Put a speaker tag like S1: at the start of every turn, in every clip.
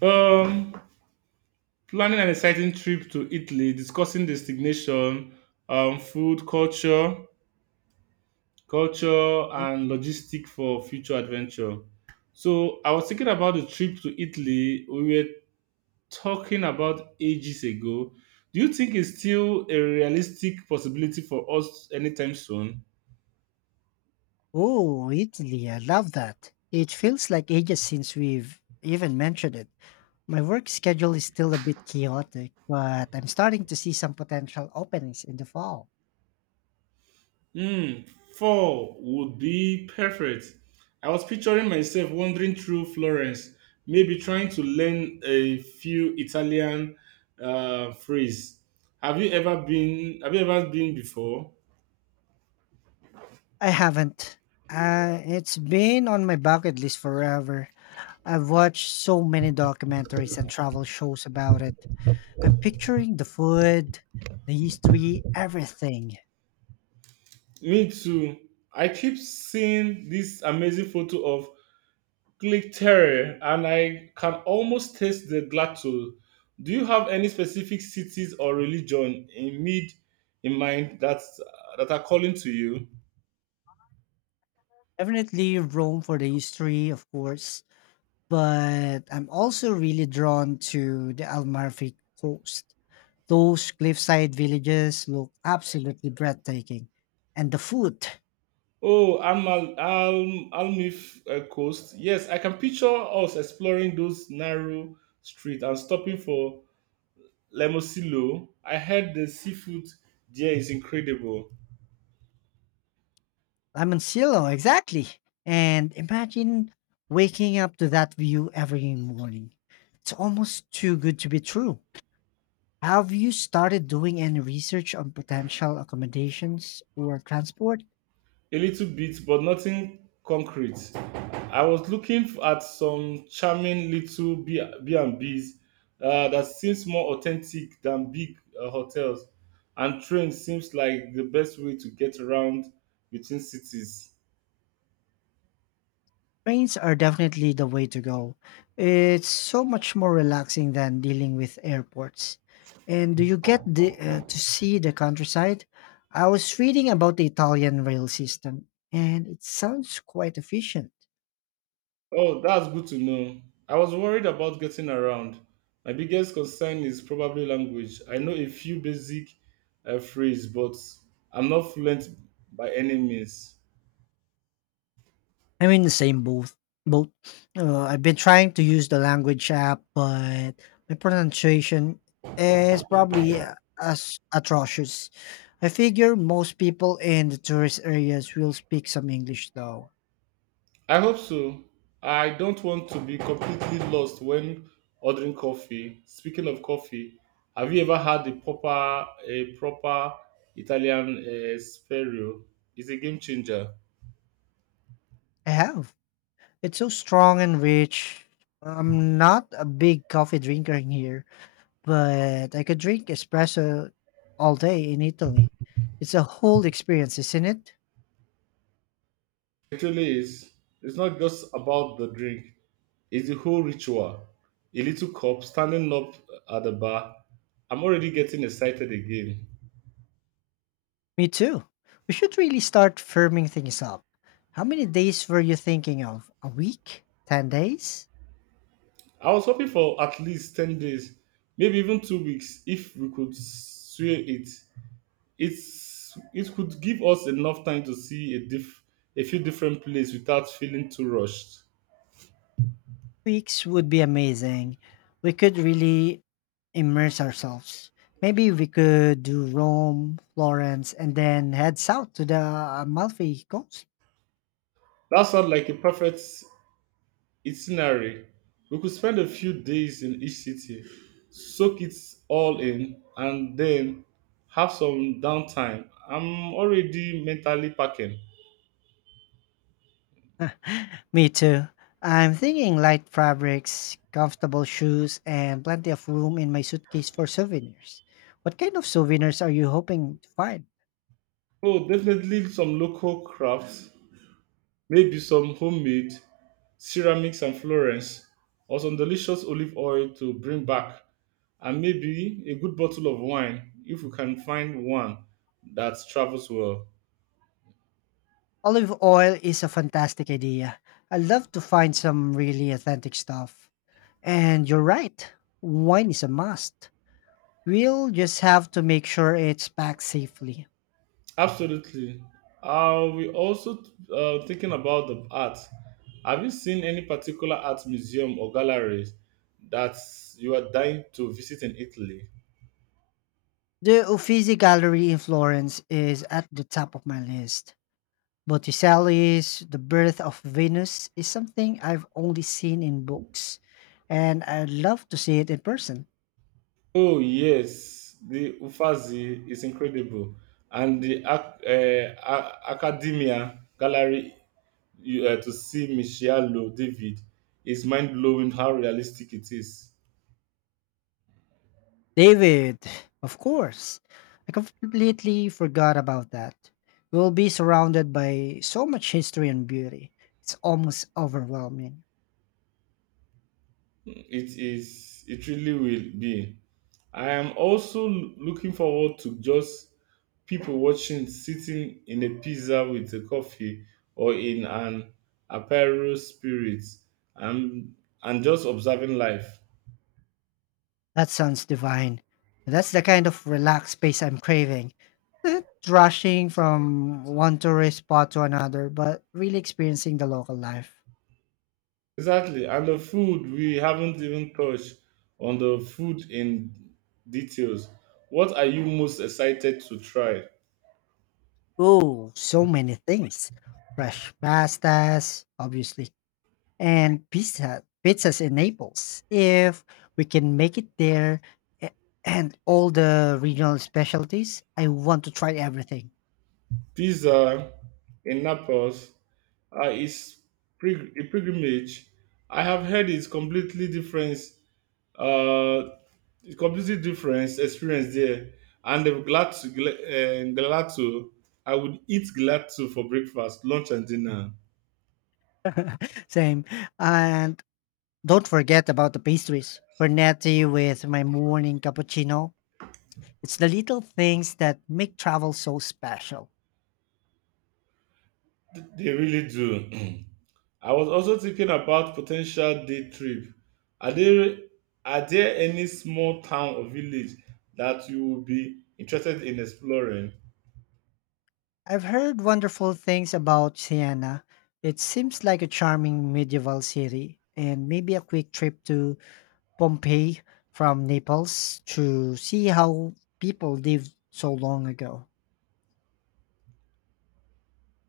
S1: Um, planning an exciting trip to Italy, discussing destination, food, culture,
S2: Mhm.
S1: and logistic for future adventure. So I was thinking about the trip to Italy we were talking about ages ago. Do you think it's still a realistic possibility for us anytime soon?
S2: Oh, Italy, I love that. It feels like ages since we've even mentioned it. My work schedule is still a bit chaotic, but I'm starting to see some potential openings in the fall.
S1: Fall would be perfect. I was picturing myself wandering through Florence, maybe trying to learn a few Italian phrase. Have you ever been before?
S2: I haven't. It's been on my bucket list forever. I've watched so many documentaries and travel shows about it. I'm picturing the food, the history, everything.
S1: Me too. I keep seeing this amazing photo of Terre, and I can almost taste the gelato. Do you have any specific cities or religion in mind that are calling to you?
S2: Definitely Rome for the history, of course. But I'm also really drawn to the Almarfi coast. Those cliffside villages look absolutely breathtaking. And the food,
S1: Oh, Almal, al Almif Coast. Yes, I can picture us exploring those narrow streets and stopping for Lemosilo. I heard the seafood there is incredible.
S2: Limoncillo, exactly. And imagine waking up to that view every morning. It's almost too good to be true. Have you started doing any research on potential accommodations or transport?
S1: A little bit, but nothing concrete. I was looking at some charming little B and B's that seems more authentic than big hotels, and train seems like the best way to get around between cities.
S2: Trains are definitely the way to go. It's so much more relaxing than dealing with airports. And do you get to see the countryside? I was reading about the Italian rail system, and it sounds quite efficient.
S1: Oh, that's good to know. I was worried about getting around. My biggest concern is probably language. I know a few basic phrases, but I'm not fluent by any means.
S2: I'm in the same boat. Boat. I've been trying to use the language app, but my pronunciation is probably as atrocious. I figure most people in the tourist areas will speak some English, though.
S1: I hope so. I don't want to be completely lost when ordering coffee. Speaking of coffee, have you ever had a proper Italian espresso? It's a game changer.
S2: I have. It's so strong and rich. I'm not a big coffee drinker in here, but I could drink espresso all day in Italy. It's a whole experience, isn't it?
S1: It really is. It's not just about the drink. It's the whole ritual. A little cup, standing up at the bar. I'm already getting excited again.
S2: Me too. We should really start firming things up. How many days were you thinking of? A week? 10 days?
S1: I was hoping for at least 10 days, maybe even 2 weeks, if we could swear it. It could give us enough time to see a few different places without feeling too rushed.
S2: Weeks would be amazing. We could really immerse ourselves. Maybe we could do Rome, Florence, and then head south to the Amalfi Coast.
S1: That sounds like a perfect itinerary. We could spend a few days in each city, soak it all in, and then have some downtime. I'm already mentally packing.
S2: Me too. I'm thinking light fabrics, comfortable shoes, and plenty of room in my suitcase for souvenirs. What kind of souvenirs are you hoping to find?
S1: Oh, definitely some local crafts, maybe some homemade ceramics and Florence, or some delicious olive oil to bring back, and maybe a good bottle of wine if we can find one that travels well.
S2: Olive oil is a fantastic idea. I'd love to find some really authentic stuff. And you're right, wine is a must. We'll just have to make sure it's packed safely.
S1: Absolutely. We also thinking about the art. Have you seen any particular art museum or galleries that you are dying to visit in Italy?
S2: The Uffizi Gallery in Florence is at the top of my list. Botticelli's The Birth of Venus is something I've only seen in books, and I'd love to see it in person.
S1: Oh yes, the Uffizi is incredible, and the Academia Gallery to see Michele David is mind blowing. How realistic it is!
S2: David, of course. I completely forgot about that. We'll be surrounded by so much history and beauty. It's almost overwhelming.
S1: It is. It really will be. I am also looking forward to just people watching, sitting in a pizza with a coffee or in an apparel spirit and, and just observing life.
S2: That sounds divine. That's the kind of relaxed space I'm craving. Not rushing from one tourist spot to another, but really experiencing the local life.
S1: Exactly. And the food, we haven't even touched on the food in details. What are you most excited to try?
S2: Oh, so many things. Fresh pastas, obviously, and pizzas in Naples. If we can make it there a- and all the regional specialties, I want to try everything.
S1: Pizza in Naples is a pilgrimage. I have heard it's completely different uh experience there, and I'm glad to I would eat glad to for breakfast, lunch, and dinner.
S2: Same. And don't forget about the pastries. Cornetti with my morning cappuccino. It's the little things that make travel so special.
S1: They really do. I was also thinking about potential day trip. Are there are there any small town or village that you would be interested in exploring?
S2: I've heard wonderful things about Siena. It seems like a charming medieval city, and maybe a quick trip to Pompeii from Naples to see how people lived so long ago.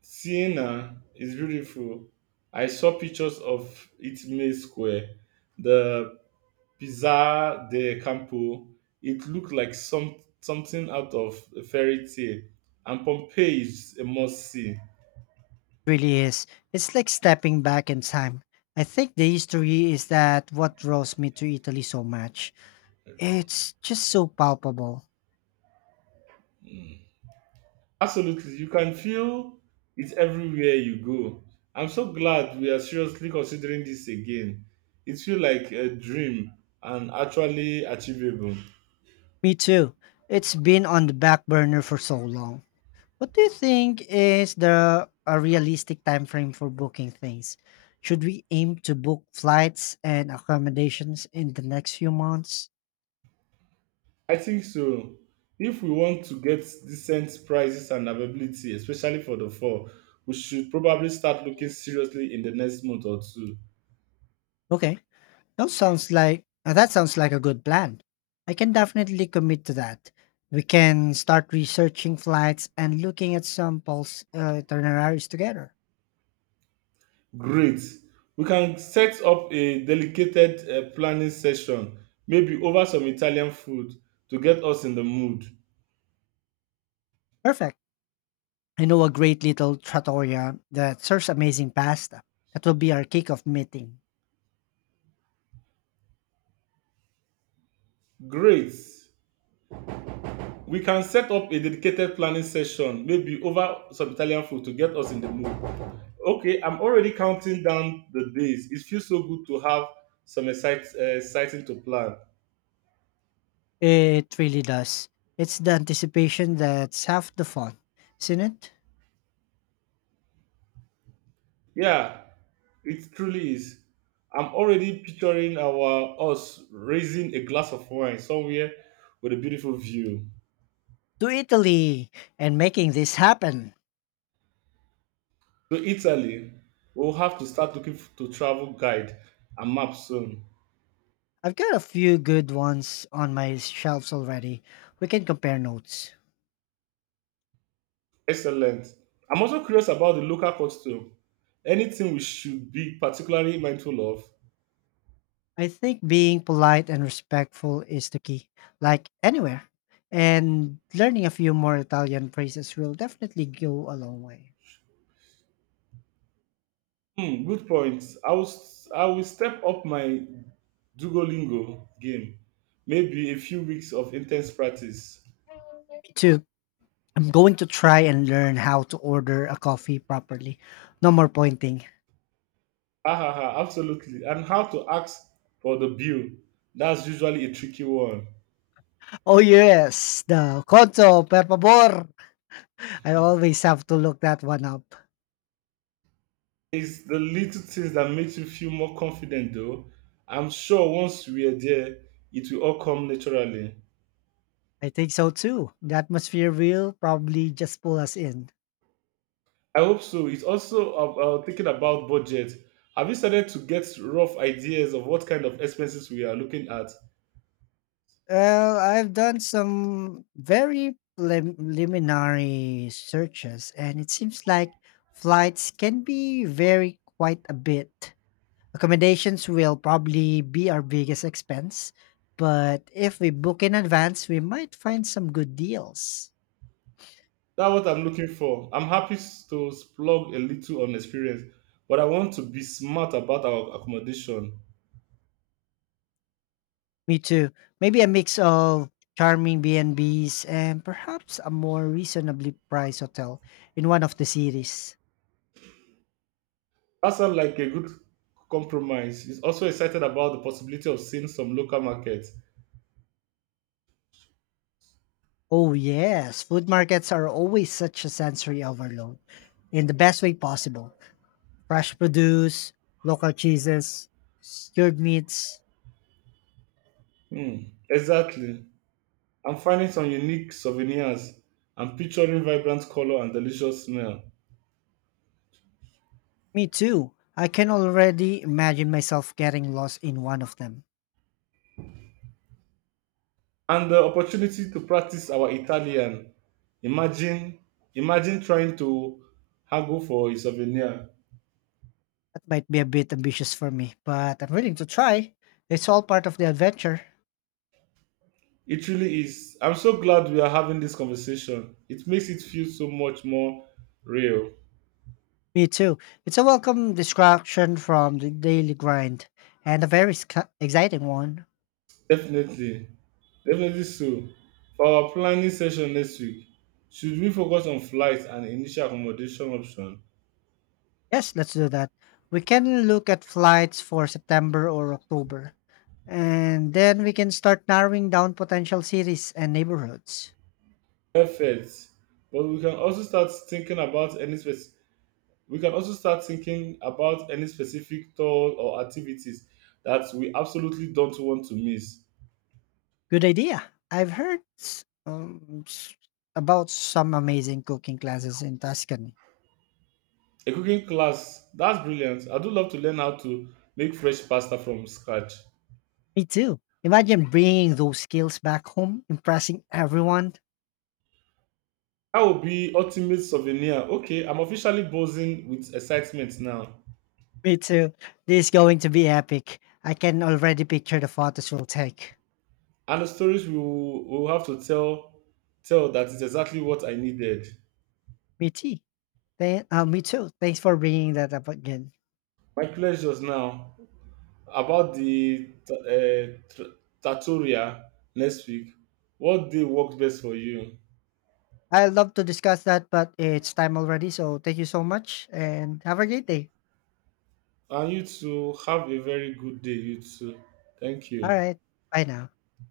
S1: Siena is beautiful. I saw pictures of its main square, the Pizza de Campo. It looked like something out of a fairy tale, and Pompeii is a must see.
S2: Really is. It's like stepping back in time. I think the history is that what draws me to Italy so much. It's just so palpable.
S1: Absolutely, you can feel it everywhere you go. I'm so glad we are seriously considering this again. It feels like a dream and actually achievable.
S2: Me too. It's been on the back burner for so long. What do you think is the a realistic time frame for booking things? Should we aim to book flights and accommodations in the next few months?
S1: I think so. If we want to get decent prices and availability, especially for the fall, we should probably start looking seriously in the next month or two.
S2: Okay. That sounds like a good plan. I can definitely commit to that. We can start researching flights and looking at some pulse itineraries together.
S1: Great. We can set up a dedicated planning session, maybe over some Italian food to get us in the mood.
S2: Perfect. I know a great little trattoria that serves amazing pasta. That will be our kickoff meeting.
S1: Great. We can set up a dedicated planning session, maybe over some Italian food to get us in the mood. Okay, I'm already counting down the days. It feels so good to have some exciting to plan.
S2: It really does. It's the anticipation that's half the fun, isn't it?
S1: Yeah, it truly is. I'm already picturing our us raising a glass of wine somewhere with a beautiful view.
S2: To Italy and making this happen.
S1: To Italy, we'll have to start looking to travel guide and map soon.
S2: I've got a few good ones on my shelves already. We can compare notes.
S1: Excellent. I'm also curious about the local costume. Anything we should be particularly mindful of?
S2: I think being polite and respectful is the key, like anywhere. And learning a few more Italian phrases will definitely go a long way.
S1: Hmm, good point. I will step up my Duolingo game. Maybe a few weeks of intense practice.
S2: Me too. I'm going to try and learn how to order a coffee properly. No more pointing.
S1: Ah, ha, ha, absolutely. And how to ask for the bill. That's usually a tricky one.
S2: Oh, yes, the conto, per favor. I always have to look that one up.
S1: It's the little things that makes you feel more confident though. I'm sure once we are there, it will all come naturally.
S2: I think so too. The atmosphere will probably just pull us in.
S1: I hope so. It's also thinking about budget. Have you started to get rough ideas of what kind of expenses we are looking at?
S2: Well, I've done some very preliminary searches, and it seems like flights can be vary quite a bit. Accommodations will probably be our biggest expense, but if we book in advance, we might find some good deals.
S1: That's what I'm looking for. I'm happy to splurge a little on experience, but I want to be smart about our accommodation.
S2: Me too. Maybe a mix of charming B&Bs and perhaps a more reasonably priced hotel in one of the cities.
S1: That sounds like a good compromise. It's also excited about the possibility of seeing some local markets.
S2: Oh, yes. Food markets are always such a sensory overload in the best way possible. Fresh produce, local cheeses, cured meats.
S1: Hmm, exactly. I'm finding some unique souvenirs, and am picturing vibrant color and delicious smell.
S2: Me too. I can already imagine myself getting lost in one of them.
S1: And the opportunity to practice our Italian. Imagine imagine trying to haggle for a souvenir.
S2: That might be a bit ambitious for me, but I'm willing to try. It's all part of the adventure.
S1: It really is. I'm so glad we are having this conversation. It makes it feel so much more real.
S2: Me too. It's a welcome distraction from the daily grind and a very exciting one.
S1: Definitely. Definitely so. For our planning session next week, should we focus on flights and initial accommodation options?
S2: Yes, let's do that. We can look at flights for September or October, and then we can start narrowing down potential cities and neighborhoods.
S1: Perfect. But we can also start thinking about any spec- we can also start thinking about any specific tour or activities that we absolutely don't want to miss.
S2: Good idea. I've heard about some amazing cooking classes in Tuscany.
S1: A cooking class, that's brilliant. I do love to learn how to make fresh pasta from scratch.
S2: Me too. Imagine bringing those skills back home, impressing everyone.
S1: That will be ultimate souvenir. Okay, I'm officially buzzing with excitement now.
S2: Me too. This is going to be epic. I can already picture the photos we'll take.
S1: And the stories we will have to tell. That is exactly what I needed.
S2: Me too. Thanks for bringing that up again.
S1: My pleasures now. About the Trattoria next week, what day works best for you?
S2: I'd love to discuss that, but it's time already. So thank you so much and have a great day.
S1: And you too, have a very good day, you too. Thank
S2: All
S1: you.
S2: right. Bye now.